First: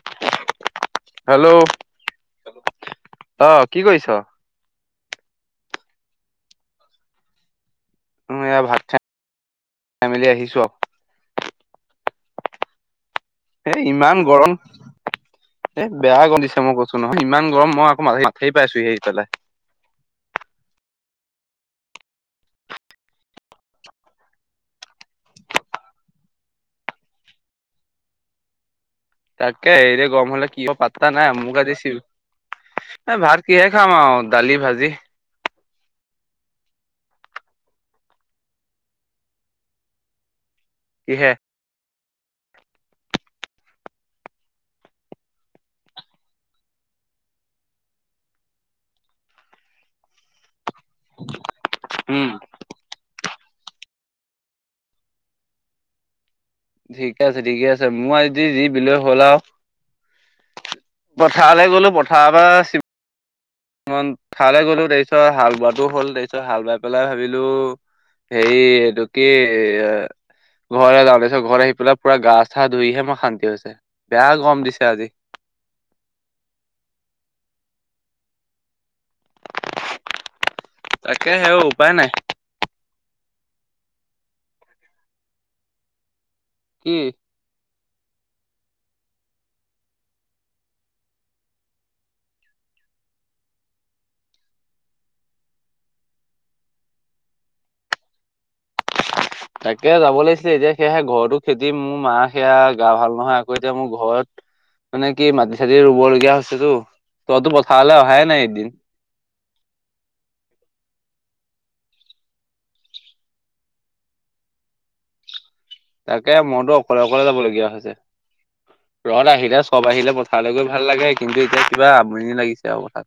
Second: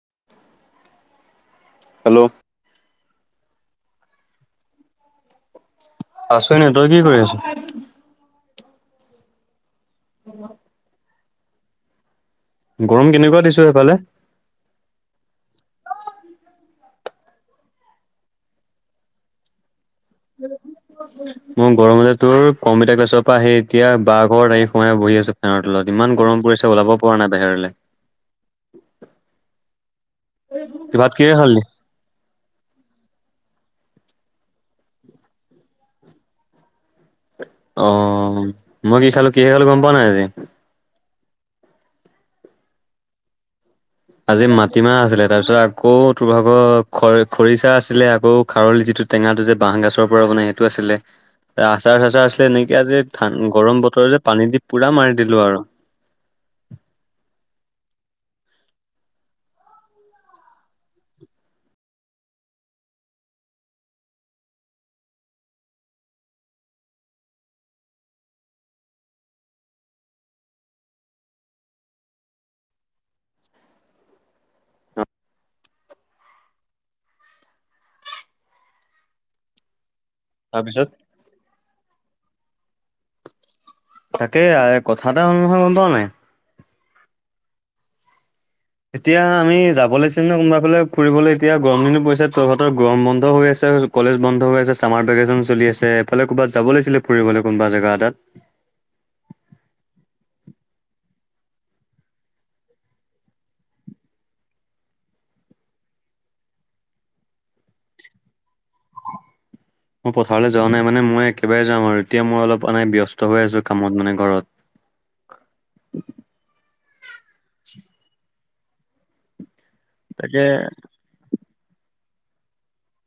[unintelligible] Hello, hello অহ, কি কৰিছ? আছো এনেই তই কি কৰি আছ? উম, এয়া ভাত খায় [inaudible] খাই মেলি আহিছো আও। গৰম কেনেক এ ইমান গৰম এ বেয়া গৰম দিছে মই ক কৈছুনহয় ইমান গৰম মই আকৌ [unintelligible] পাইছোহে আহি পেলাই। [unintelligible] মোৰ গৰমতে তোৰ কম্পিউটাৰ ক্লাছৰ পৰা আহি এতিয়া বাৰঘৰ আহি সোমাই বহি আছো ফেনৰৰ তলত। ইমান গৰম পৰিছে ওলাব পৰা নাই বাহিৰলে। [inaudible] তাকে এইৰে গম হলে কি হব পাত্তা ভাত নাই কিহে খালি মোক আজি চি এ ভাত কিহেৰে খাম আৰু দালি, ভাজি। অহ, মই কি খালো কিহে খালো গম পোৱা নাই আজি কিহে? আজি মাটিমাহ আছিলে তাৰ পিছত আকৌ তোৰ ভাগৰ খৰি -খৰিচা আছিলে আকৌ খাৰলি যিটো টেঙাটো যে বাহ গাচৰ পৰা বনাই সেইটো আছিলে আচাৰ -চাচাৰ উম আছিলে এনেকে আজি গৰম বতৰ যে পানী দি পুৰা মাৰি দিলো আৰু। ঠিকে আছে- ঠিকে আছে মই আজি যি বিলৈ হ'ল আও। পথাৰলৈ গ'লো পথাৰ পা মন খালে গ'লো তাৰপিছত হাল বোৱাটো হ'ল তাৰপিছত হাল বাই পেলাই ভাবিলো সেই এইটো কি ঘৰ যাওঁতে পিছত ঘৰ আহি পেলাই পুৰা গা চা ধুইহে মই শান্তি হৈছে বেয়া গম দিছে আজি। তাৰপিছত তাকে সেও উপায় নাই। তাকে আৰু কথা এটা হ'ল নহয় গম পোৱা নাই? কি? এতিয়া আমি যাব লচিম নে কোনোবা ফালে ফুৰিবলৈ এতিয়া গৰম দিনো পৰিছে তোৰহতৰ গৰম বন্ধ হৈ আছে কলেজ বন্ধ হৈ আছে চামাৰ ভেকেশচন চলি আছে এফালে ক'ৰবাত যাব লাগিছিল ফুৰিবলে কোনোবা জেগা এতাত। [inaudible] তাকে যাব লাগিছিলে এতিয়া সেয়া সে ঘৰতো খেদিম মোৰ মা সেয়া গা ভাল নহয় আকৌ এতিয়া মোৰ ঘৰত মানে কি মাটি- চাটি ৰুব লগগীয়া হৈছেতো তইতো পথাৰলে অহাই নাই একদিন মই পথাৰলৈ যোৱা নাই মানে মই একেবাৰে যাম আৰু এতিয়া মই এনেই অলপ ব্যস্ত হৈ আছো কামত মানে ঘৰত। [inaudible] তাকে মইতো অকলে -অকলে যাবলগীয়া হৈছে ৰ'দ আহিলে চব আহিলে তাকে পথাৰলৈ গৈ ভাল লাগে কিন্তু এতিয়া কিবা আমনি লাগিছে আৰু আও তাত।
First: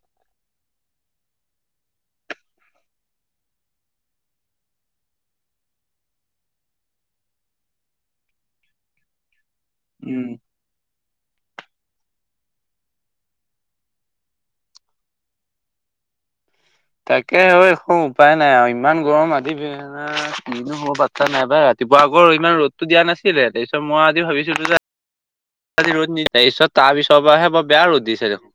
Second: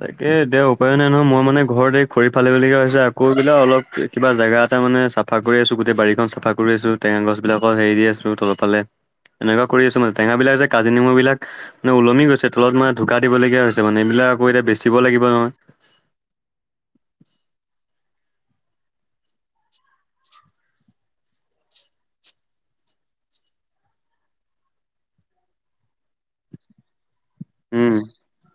তাকে দে উপায় নাই নহয় মই মানে ঘৰত এই খৰি ফালি - ফালি লগীয়া হৈছে আকৌ এইবিলাক অলপ কিবা জেগাত তাৰ মানে চাফা কৰি আছো গোটেই বাৰীখন চাফা কৰি আছো টেঙা -গছ বিলাকত হেৰি দি আছো তলফালে এনেকুৱা কৰি আছ মানে উম টেঙাবিলাক যে কাজি নেমুবিলাক মানে ওলমি গৈছে তলত মানে ঢুকা দিবলগীয়া হৈছে মানে এইবিলাক আকৌ এতিয়া বেচিব লাগিব নহয়- তাকে হয় একো উপায় নাই আৰু ইমান গৰম আদি বিহনা কিনো হব পাত্তা নাইবা ৰাতি ৰাতিপুৱা আকৌ ইমান ৰ'দতটো দিয়া নাছিলে তাৰপিছত মই আজি ভাবিছিলোঁ যে ৰ'দ নি পিছত তাৰপিছৰ পৰা বৰ বেয়া উম, ৰ'দ দিছে দেখোন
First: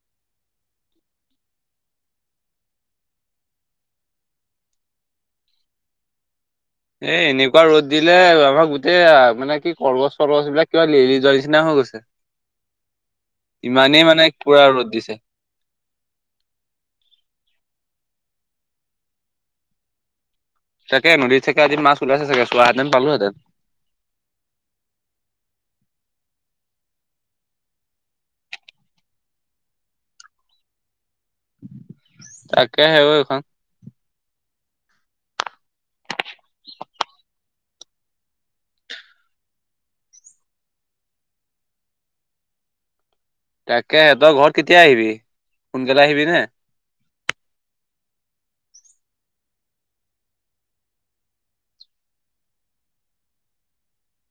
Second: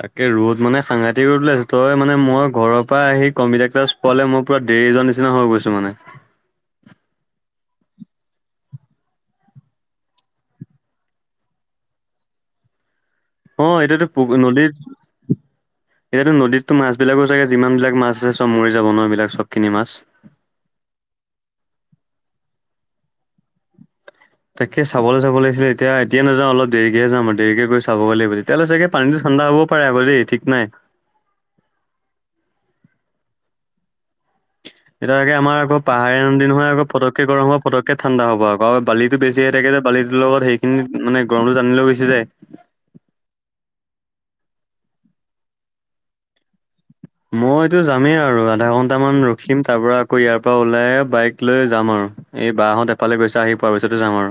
তাকে ৰ'দ মানে সাঘাতি ৰ'দ উলাইছে তই মানে মই ঘৰ পৰা আহি কম্পউটাৰ ক্লাছ পোৱাল মই দেৰিজন নিচিনা হৈ গৈছোঁ মানে [inaudible] এ এনেকুৱা ৰ'দ দিলে আমাক গোটেই মানে কি কলগছ চলগছ বিলাক কিবা লেৰেলি যোৱাৰ নিচিনা হয় হৈ গৈছে অ ইমানেই এতিাতো মানে পুখুৰী পুৰা ৰ'দ নদীত দিছে। এতিয়াতো নদীততো মাছবলাকো চাগে যিমান বিলাক মাছ যথেষ্ট মৰি যাব নোৱাৰ এইবিলাক চবখিনি মাছ তাকে নদীত চাকেদিন মাছ ওলাইছে চাগে চোৱাহেঁতেন পালোহেঁতেন। তাকে চাবলৈ চাব লিছিলে এতিয়া এয়া নাযা অলপ দেৰিকেহে যাম আৰু দেৰিকে গৈ চাব গ লাগিব তেতিয়াহৈ চাগে পানীটো ঠাণ্ডা হ'ব পাৰে হ ঠিক নাই তাকে সে এইখন [inaudible] এতিয়াাকে আমাৰ পাহাৰীয়া নদী নহয় আকৌ ফকে গৰম হব ফকে ঠাণ্ডা হব আক আৰু বালি বেছি থাকে যে ছোৱালীৰ লগত সেইখিনিত মানে গৰমটো জানি লৈ গুছি যায় তাকে তই ঘৰত কেতিয়া আহিবি সোনকালে আহিবি নে? মইতো যামেই আৰু আধা ঘন্টামান ৰখিম তাৰ পৰা আকৌ ইয়াৰ পৰা ওলাই বাইক লৈ যাম আৰু এই বা হঁত এফালে গৈছে আহি পোৱাৰ পিছতো যাম আৰু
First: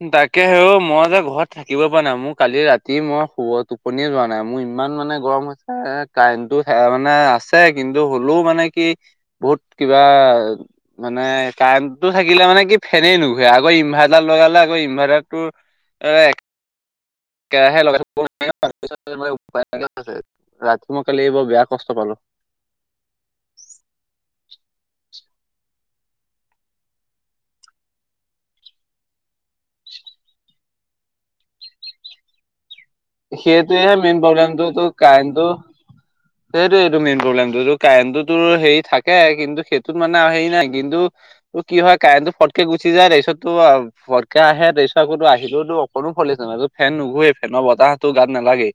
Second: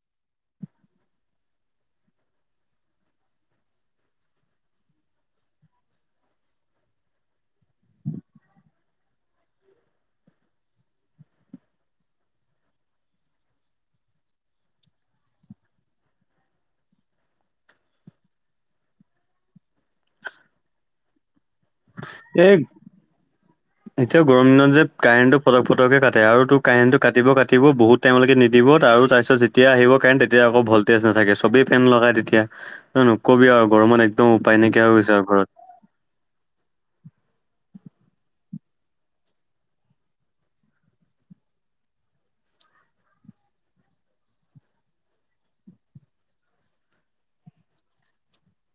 হয় [inaudible] তাকে হেও মই যে ঘৰত থাকিব পৰা নাই মোৰ কালি ৰাতি মই শুব টোপনিয়ে যোৱা নাই মোৰ ইমান মানে গৰম হৈছে কাৰেণ্টটো মানে আছে কিন্তু হ'লেও মানে কি বহুত কিবা মানে কাৰেণ্টটো থাকিলে মানে কি ফেনেই নুঘুৰে আকৌ ইনভাৰ্টাৰ লগালে আকৌ ইনভান্টাৰ টো এ একেৰাহে লগাই ৰাতি কালি এইবৰ বেয়া কষ্ট পালোঁ এই এতিয়া গৰম দিনত যে কাৰেণ্ট টো পটক ফটকে কাটে আৰু তোৰ কাৰেণ্টটো কাটিব কাটিব বহুত টাইমলৈকে নিদি ব আৰু তাৰপিছত যেতিয়া আহিব কাৰেট তেতিয়া আকৌ ভল্টেজ নাথাকে চবেই ফেন লগাই তেতিয়া নকবি আৰু ঘৰ সেইটোৱেহে মান মেইন একদম প্ৰব্লেমটো উপায় নাইকিয়া তোৰ হৈ গৈছে আৰু কাৰেণ্টটো ঘৰত সেইটোৱে এইটো মেইন প্ৰব্লেমটোটো কাৰেণ্টটোতো হেৰি থাকে কিন্তু সেইটোত মানে আৰু হেৰি নাই কিন্তু ত কি হয় কাৰেণ্ট টো ফটকে গুচি যায় তাৰ পিছতো ফটকে আহে তাৰ পিছত আকৌতো আহিলেওতো অকনো ভল্টেজ ফেন নুঘোৱে ফেনৰ বতাহতো গাত নালাগে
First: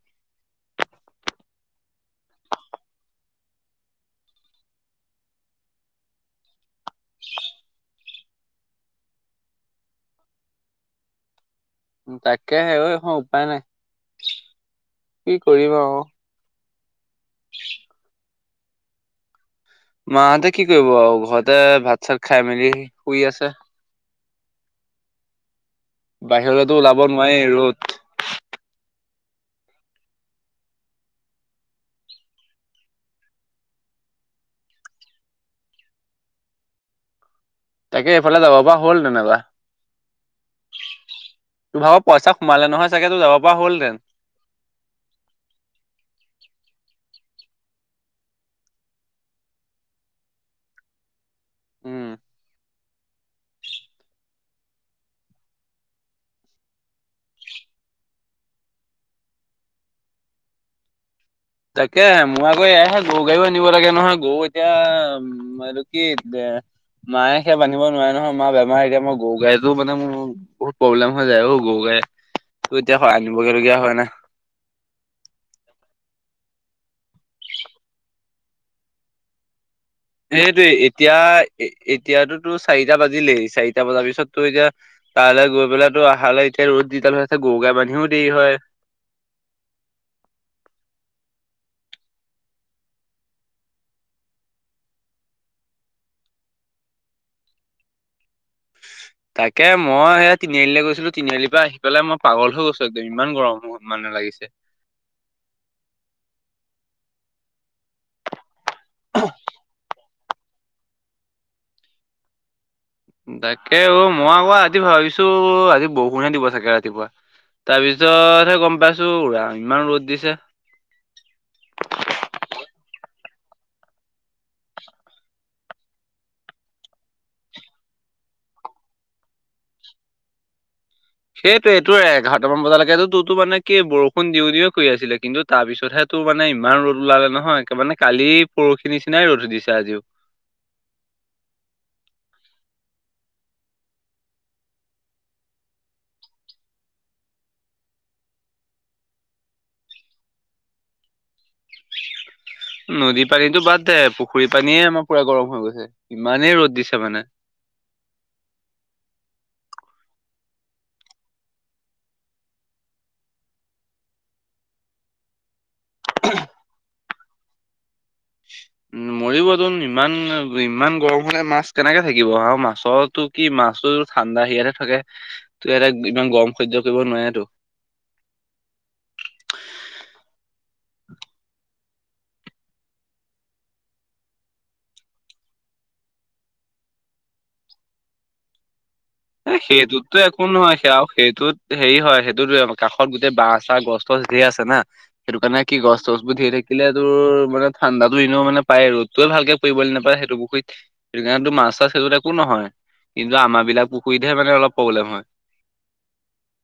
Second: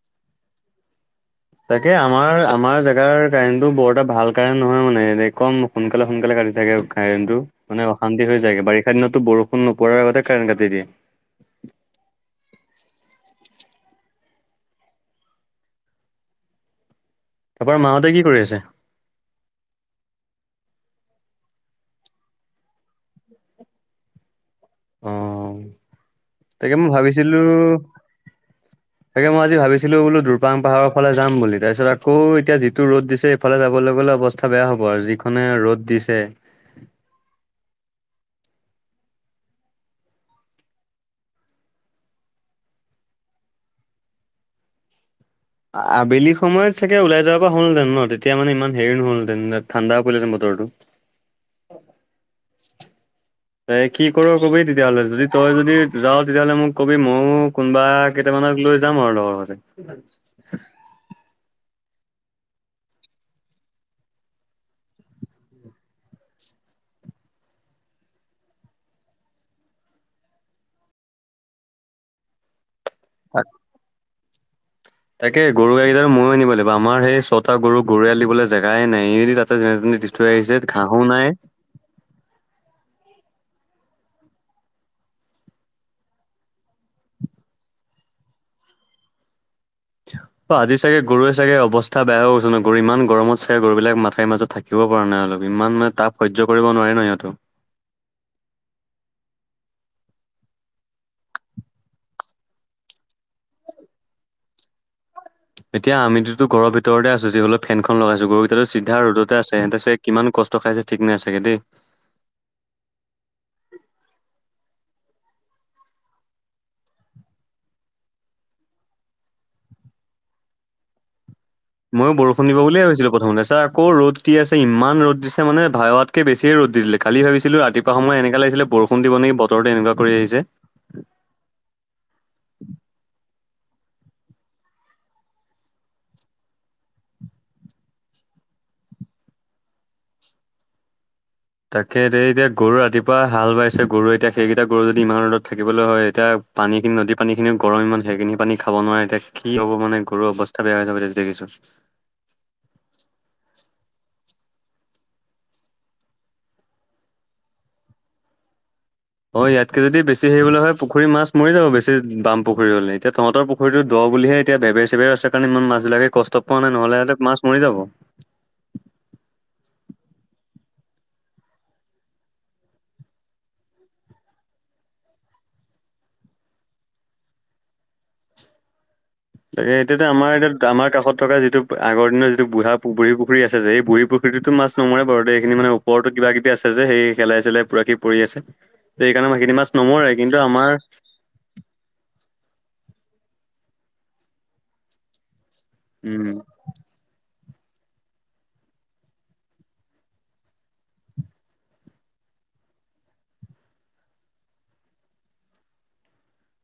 তাকে আমাৰ আমাৰ জোগাৰ কাৰেণ্টটো বৰ এটা ভাল কাৰেণ্ট নহয় মানে কম সোনকালে সোনকালে কাটি থাকে কাৰেণ্টটো মানে অশান্তি হৈ যায়গে বাৰিষা দিনতো বৰষুণ নপৰাৰ আগতে কাৰেণ্ট কাটি দিয়ে তাকে হে, এখন উপায় নাই, কি কৰিব অ তাৰপৰা মাহঁতে কি কৰি আছে? মাহঁতে কি কৰিব আৰু ঘৰতে ভাত চাত খাই মেলি শুই আছে অ বাহিৰলেতো তাকে মই ওলাব নোৱাৰি ভাবিছিলোঁ ৰ'দ তাকে মই আজি ভাবিছিলোঁ বোলো দুপাং পাহাৰৰালে যাম বুলি তাৰপিছত আকৌ এতিয়া যিটো ৰ'দ দিছে সেইফালে যাবলে অৱস্থা বেয়া হ'ব আৰু যিখনে ৰ'দ দিছে। [unintelligible] [inaudible] তাকে এইফালে যাব পৰা হ'ল তেনেকুৱা তোৰ ভাগৰ পইচা সোমালে নহয় চাগে তোৰ যাব পৰা হ'লহেতেন? [inaudible] আবেলি সময়ত চাগে ওলাই যোৱাৰা পৰা হলহেঁতেন ন তেতিয়া মানে ইমান হে নহলহঁতেন ঠাণ্ডা পৰিলেহেতেন ব- বতৰ টো [inaudible] এ কি কৰ কবি তেতিয়াহ'লে যদি তই যদি যাও তেতিয়াহ'লে মোক কবি ময়ো কোনোবা কেইটামান আমাক লৈ যাম আৰু লগতে [unintelligible] তাকে মোৱ এয়াহে গৰু গাড়ীও আনিব লাগে নহয় গৰু এতিয়া উম এইটো কি এ মায়ে সেয়া বান্ধিব নোৱাৰে নহয় মা বেমাৰ এতিয়া মই গৰু গাইজো মানে মোৰ বহুত প্ৰব্লেম হৈ যায় ও গৰু গাই তো এতিয়া আনিব লগীয়া হোৱা নাই? তাকে গৰু গাই কেইটা‌‌ ময়ো আনিব লাগিব আমাৰ সেই ছটা গৰুক গৰুএয়াল দিবলৈ জেগাই নাই এই দি তাতে যেনে তেনে দি থৈ আহিছে সেইটোয়ে ঘাঁহো এতিয়া নাই। এতিয়াতোতো চাৰিটা বাজিলেই চাৰিটা বজাৰ পিছতো এতিয়া তালৈ গৈ পেলাই তো আহালৈকে এতিয়া ৰ'দ যিদাল আছে গৰু বান্ধিও দেৰি হয়। অ আজি চাগে গৰুৱে চাগে অৱস্থা বেয়া হৈ গৈছে ন গৰু ইমান গৰমতচাগে গৰু বিলাক মাথাৰি মাজত থাকিব পৰা নাই অলপ ইমান মানে তাপ সজ্য কৰিব নোৱাৰি ন সিহঁতেও। [unintelligible] তাকে মই সেয়া তিনিআলি গৈছিলোঁ তিনিআলিৰ পৰা আহি পেলাই মই পাগল হৈ গৈছোঁ একদম ইমান গৰম ঘত মানে। লাগিছে। এতিয়া আমিতো ঘৰ ভিৰতে আছোঁ যি হ'লে ফেনখন লগাইছো গৰুকেইটাটো চিধা ৰ'দতে আছে সিহঁতে চাগে কিমান ক কষ্ট খাই চে ঠিক নাই চাগে দেই। [unintelligible] তাকে অ মই আকৌ আজি ভাবিছোঁ আজি বৰষুণে দিব চাগে ৰাতিপুৱা। তাৰ পিছতহে গম পাইছোঁ উৰা ইমান ৰ'দ দিছে। ময়ো বৰষুণ দিব বুলিয়ে ভাবিছিলোঁ প্ৰথমতে ছাৰ আকৌ ৰ'দ দি আছে ইমান ৰ'দ দিছে মানে ধাৱাতকে বেছি ৰ'দ দি দিলে কালি ভাবিছিলোঁ ৰাতিপুৱা সময় এনেক লাগিছিল বৰষুণ দিব নেকি বতৰতো এনেকুৱা কৰি আহিছে। সেইটোৱে একে বৰষুণ দিওঁ দিওঁ কৰি আছিলে কিন্তু তাৰ পিছতহে তোৰ মানে ইমান ৰ'দ ওলালে নহয় মানে কালি পৰখিনি নিচিনাই ৰ'দ দিছে আজিও। তাকে এই এতিয়া গৰু ৰাতিপুৱা হাল বাইছে গৰু এতিয়া সেইকেইটা গৰু যদি ইমান ৰ'দত থাকিবলৈ হয় এতিয়া পানী খিনি নদীৰ পানী খিনিও গৰম ইমান সেইখিনি পানী খাব নোৱাৰে এতিয়া কি হ'ব মানে গৰুৰ অৱস্থা বেয়া হৈ যাব এতিয়া দেখিছোঁ। নদী পানীতো বাদ দে পু পুখুৰী পানীয়ে আমাৰ পুৰা গৰম হৈ গৈছে ইমানেই ৰ'দ দিছে মানে। অ ইয়াতকে যদি বেছি হেৰি হ'বলৈ হয় পুখুৰী মাছ মৰি যাব বেছি বাম পুখুৰী হ'লে এতিয়া তহঁতৰ পুখুৰীটো দ হে এতিয়া বেবে চেবেৰ আছে কাৰণে ইমান মাছ বিলাকে কষ্ট পোৱা নহ'লে হতে মাছ মৰি যাব। [inaudible] উ মৰিব তোন ইমান ইমান গৰম হ'লে মাছ কেনেকে থাকিব আৰু মাছতো কি মা মাছেতো ঠাণ্ডা সেৰিয়াতে থাকে ত ইয়াতে ইমান গৰম সহ্য কৰিব নোৱাৰে তো। [unintelligible] তাক এতিয়াতো আমাৰ এতিয়া আমাৰ কাষত থকা যিটো আগৰ দিনৰ যিটো বুঢ়া বুঢ়ী পুখুৰী আছে যে এই বুঢ়ী পুখুৰী সেইটোততো মাছ নমৰে বাৰু দেই এইখিনি মানে ওপৰতো কিবা কিবি আছে যে সেলাই চেলাই চেলাই পুৰাকে পৰি আছে। সেইকাৰণে সেইখিনি এই মাছ নমৰে সেইটোতো কিন্তু একো আমাৰ নহয় সেয়াও সেইটোত হেৰি হয় সেইটোত। কাষত গোটেই বাঁহ চাহ গছ তছ ঢেৰ আছে না সেইটো কাৰণে কি গছ তছ উম বোৰ ঢেৰ থাকিলে তোৰ মানে ঠাণ্ডাতো এনেও মানে পাই ৰ'দটোৱে ভালকে পৰিবলৈ নাপাই সেইটো পুখুৰীত সেই কাৰণে তো মাছ চাছ সেইটোত একো নহয়। হয় কিন্তু আমাৰ বিলাক পুখুৰীতহে মানে অলপ প্ৰব্লেম হয়।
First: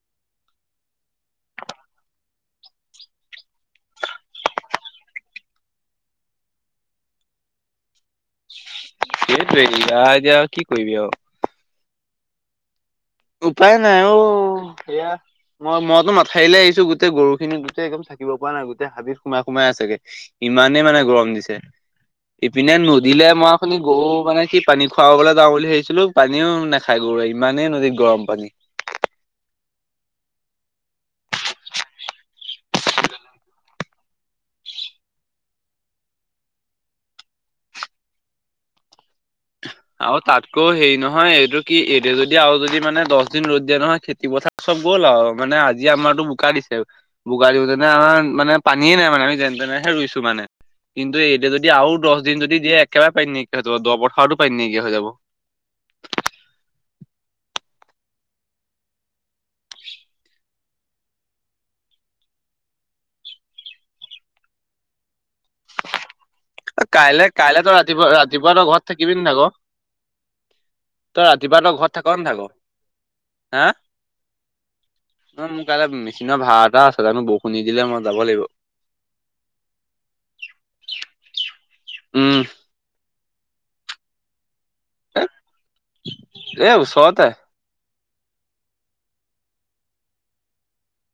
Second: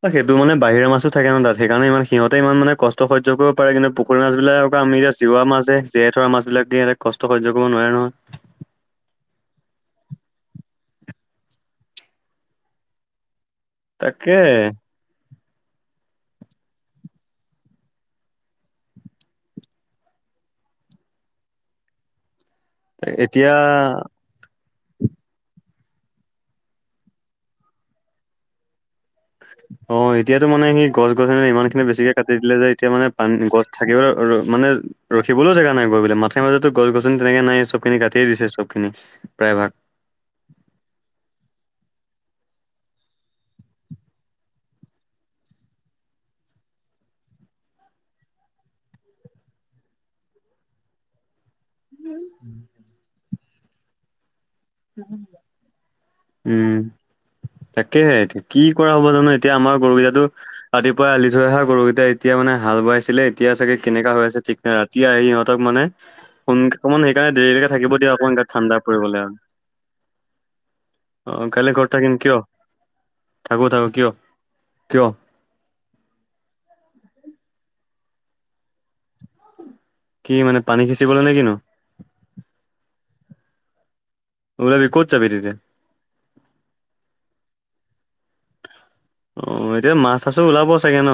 এ সেইটো মানে বাহিৰা মাছোঁ থাকে ন তাত সেইকাৰণে ইমান সিহঁতে ইমান মানে কষ্ট সহ্য কৰিব পাৰে কিন্তু পুখুৰী মাছবিলাক। আমি এতিয়া চীৱা মাছ হে জীৱাই থোৱা মাছবিলাকে কষ্ট সহ্য কৰিব নোৱাৰে নহয়। সেইটোৱে আহ এতিয়া কি কৰিবি আৰু। উপায় নাই অঔ তাকে সেয়া মই মইতো মাথাৰিলে আহিছোঁ গোটেই গৰু খিনি গোটেই একদম থাকিব পৰা নাই গোটেই হাবিত সোমাই সোমাই আছেগে ইমান ইমানেই মানে গৰম দিছে। ইপিনে নদীলৈ মই অথনি এতিয়া গৰু মানে সি পানী খুৱাবলৈ যাওঁ বুলি ভাবি। ছিলো পানীও নাখায় গৰুৱে ইমানেই নদীত গৰম পানী। অ এতিয়াতো মানে সি গছ গছনি ইমান খিনি বেছিকে কাটি দিলে যে এতিয়া মানে পানী গছ থাকিব আৰু মানে ৰখিবলৈও জেগা নাইপোৱা বোলে মাথাৰি মাজতো গছ গছনি তেনেকে নাই চব খিনি কাটিয়ে দিছে চব খিনি প্ৰায় ভাগ আৰু তাতকৈও হেৰি নহয় এইটো কি এইটো যদি আৰু যদি মানে দহ দিন ৰ'দ দিয়া নহয় খেতি পথাৰ। গ'ল আৰু মানে আজি আমাৰতো বোকা দিছে, বোকা দিওতেনে আমাৰ মানে পানীয়ে নাই মানে আমি যেনে তে এতিয়াহে ৰুইছো মানে, কিন্তু এতিয়া যদি আৰু দশ দিন যদি দিয়ে একেবাৰে পানী নাইকিয়া হৈ যাব দ পথাৰতো পানী নাইকিয়া হৈ যাব। উম। তাকেহে এ কি কৰা হ'ব জানো এতিয়া আমাৰ গৰুৱেতো ৰাতিপুৱাই আলি থৈ অহা গৰুকেইটা এতিয়া মানে হাল বাইছিলে এতিয়া চাগে কেনেকোৱা হৈ আছে ঠিক নাই ৰাতি আহি ইহত হতক মানে সোন অকমান কাইলে সেইকাৰণে কাইলে তই দেৰিলৈকে থাকিব ৰাতিপুৱা দিয়ে অকণ গাত ৰাতিপুৱা তই ঠাণ্ডা ঘৰত থাকিবি পৰিবলে আও। নাথাক তই অহ ৰাতিপুৱা কালি তই ঘৰত থাক থাকিম কিয় নাথাক হা? থাকো থাকো কিয়? কিয় নহয় মোৰ কাইলৈ মেচিনৰ ভাড়া এটা আছিল তে বৰষু নিদিলে মই যাব লাগিব। কি মানে পানী সিচিবলে নে কিনো? উম। ওলাবি ক'ত যাবি তেতিয়া? এই ওচৰতে। অ এতিয়া মাছ চাছো ওলাব চাগে ন?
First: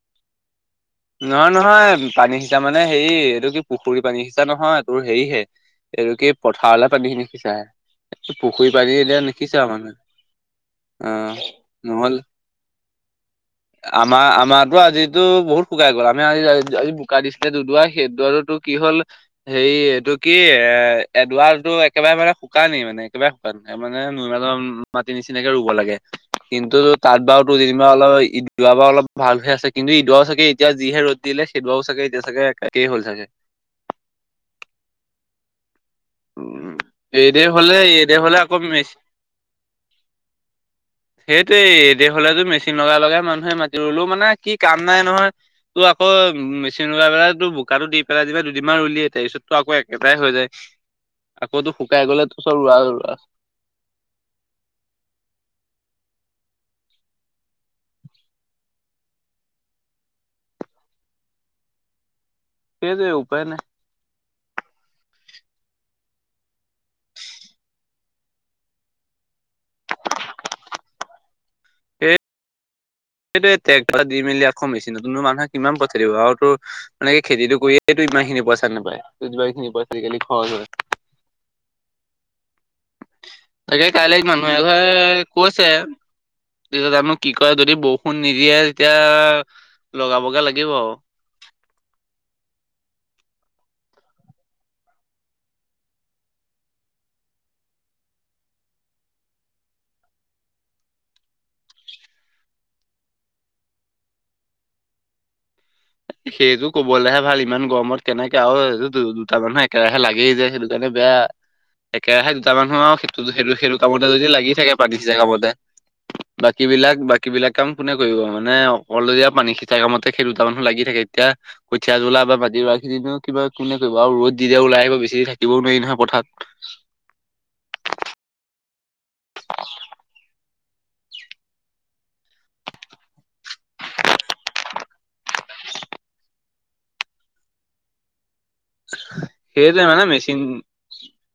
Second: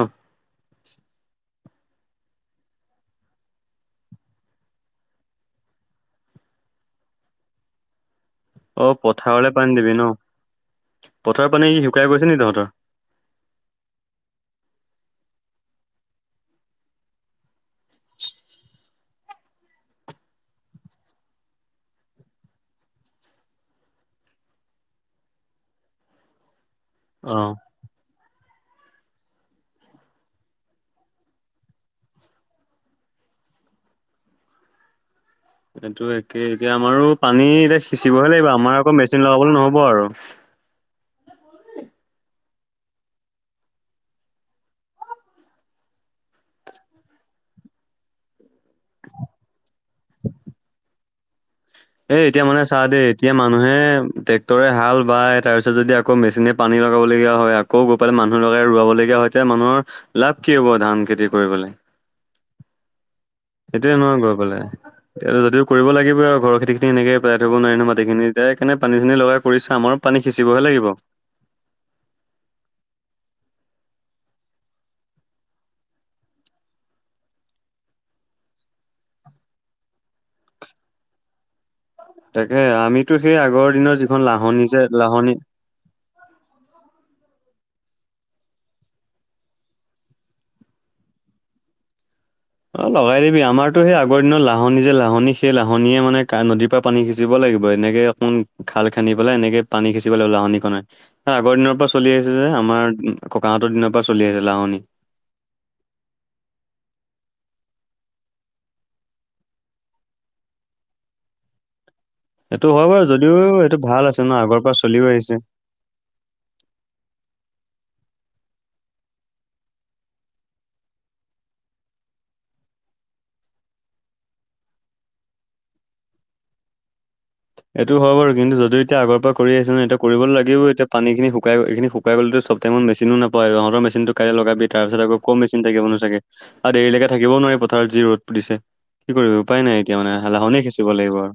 এতিয়া মানে হেৰি এইটো কি পুখুৰী পানী সিচা নহয় তোৰ হেৰি হে এইটো কি পথাৰলৈ পানীখিনি সিছা, পুখুৰী পানী অ' এতিয়া পথাৰলে নিসিছা পানী মানে। দিবি ন? অ, পথাৰৰ পানী শুকাই নহল গৈছে নি তহঁতৰ? আমাৰ আমাৰো আজি এইটো বহুত শুকাই গ'ল আমি আজি আজি বোকাই দিছিলে দুডুৱাুুুৰ সেইদুৱাৰোতো কি হ'ল হেৰি এইটো কি এ এ এডুৱাৰটো একেবাৰে মানে শুকানেই মানে, একেবাৰে শুকান নাই মানে নৈমেলৰ মাটি নিচিনাকে ৰুব লাগে কিন্তু তাত অ। বাৰু তোৰ যেনিবা অলপ ইদোৱা বাৰু অলপ ভাল হৈ আছে কিন্তু ইদোৱা চাগে এতিয়া যিহে ৰ'দ দিলে সেইদোৱাও চাগে এতিয়া চাগে একেই হ'ল চাগে। এইটো একেই, এতিয়া উম, আমাৰো এইদে পানী হ'লে এতিয়া এইদে সিঁচিবহে হ'লে লাগিব আমাৰ মেচ আকৌ মেচিন লগাবলৈ নহব আৰু। সেইটোৱেই দে হলেতো মেচিন লগাই লগাই মানুহে মাতি ৰুলো মানে কি কাম নাই নহয়, তোৰ আ আকৌ মেচিন লৈ পেলাই তো বোকাতো দি পেলাই যেনেবা দুদিনমান ৰুলিয়ে তাৰপিছতো আকৌ একেটাৰে হৈ যায়। আকৌ তোৰ শুকাই এ গ'লে তোৰ এতিয়া চব মানে ৰোৱা চা দেই, ৰোৱা এতিয়া মানুহে ট্ৰেক্টৰে হাল বাই তাৰপিছত যদি আকৌ মেচিনে পানী লগাবলগীয়া হয় আকৌ গৈ পালে মানুহ লগাই ৰোৱাবলগীয়া হয় এতিয়া মানুহৰ লাভ কি হ'ব ধান খেতি কৰিবলৈ। সে দেও। এইটোয়ে ন গৈ পেলাই। তে যদি কৰিব লাগিব আৰু ঘৰ খেতিখিনি এনেকে পেলাই থব নোৱাৰি নো মাটিখিনি এতিয়াই সেইকাৰণে পানী চিনি লগাই কৰিছে আমাৰ পানী সিঁচিবহে লাগিব। এই সেইটোৱে এই ট্ৰেক্টাৰ দি মেলি আকৌ মেচিনটো নতুনো মানুহে কিমান পঠাই দিব আৰু তোৰ মানকে খেতিটো কৰিয়েই তই যিমানখিনি পইচা নেপায় ত যিমানখিনি পইচা আজিকালি খৰচ হয়। তাকে আমিতো সেই আগৰ তাকে দিনৰ কাইলে যিখন মানুহ লাহনী যে এঘৰে লাহনী কৈছে তি জানো কি কয় যদি ব ষুণ নিদিয়ে যেতিয়া লগাবগে লাগিব আও। অ লগাই দিবি আমাৰতো সেই আগৰ দিনৰ লাহনী যে লাহনী সেই লাহনীয়ে মানে নদীৰ পৰা পানী সিচিব লাগিব এনে এনেকে কোন ঘাল খান্দি পেলাই এনেকে পানী সিচিবলৈ লাগিব লাহনিখনে। আগৰ দিনৰ পৰা চলি আহিছে যে আমাৰ ককাহঁতৰ দিনৰ পৰা চলি আছে লাহনি। [inaudible] সেইটো কবলৈহে ভাল ইমান গৰমত কেনেকে আৰু এইটো দু- দুটা মানুহ একেৰাহে লাগেই যে সেইটো কাৰণে বেয়া। একেৰাহে দুটা এইটো মানুহ হয় আৰু বাৰু সেইটো যদিও সেইটো এইটো সেইটো ভাল কামতে আছে যদি ন লাগি আগৰ পৰা থাকে পানী চলিও সিঁচা আহিছে কামতে বাকীবিলাক -বাকীবিলাক কাম কোনে কৰিব মানে অকলীয়া পানী সিচা কামতে সেই দুটা মানুহ লাগি থাকে এতিয়া কঠীয়া তোলা বা মাটি ৰোৱা খিনো কিবা কোনে কৰিব আৰু ৰ'দ দি ওলাই আহিব বেছি থাকিব নোৱাৰি ন। হ পথাৰত। এইটো হয় বাৰু কিন্তু যদি এতিয়া আগৰ পৰা কৰি আহিছ নহয় এতিয়া কৰিব লাগিবও এতিয়া পানীখিনি শুকাই এইখিনি শুকাই গলেটো সপ্তাহ মেচিনো নাপায়, তহঁতৰ মেচিনটো কাইলৈ লগাবি তাৰ পিছত আক কম মেচিন থাকিব চাগে দেৰিলৈকে থাকিব নোৱা পথাৰত যি ৰ'দ পুতিছে, কি কৰিব উপায় নাই সেইটোৱে এতিয়া মানে মেচিন লাহনে সিঁচিব লাগিব আৰু।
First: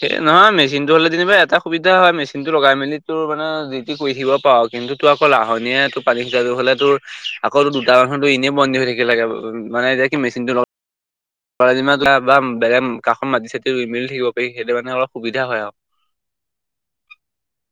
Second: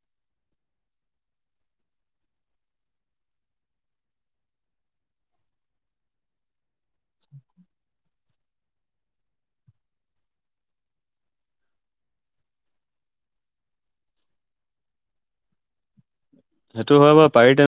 সেই নহয় মেচিনটো হ'লে যেনিবা এটা সুবিধা হয় মেচিনটো লগাই মেলি তোৰ মানে যিটি কৰি থাকিব পাৰ কিন্তু আকৌ লাহনি তোৰ পানী সুটাই হলে তোৰ আকৌ দুটা মানুতো এনেই বন্দী হৈ থাকিল লাগে উ মানে এতিয়া কি মেচিনটো লগা- পদিমা তোলা বা বেলেগ কাষখন মাটি চাতি ই মেলি থাকিব পাৰি সেইটো মানে অলপ সুবিধা হয় আৰু [inaudible] সেইটো হয় বাও পাৰি তে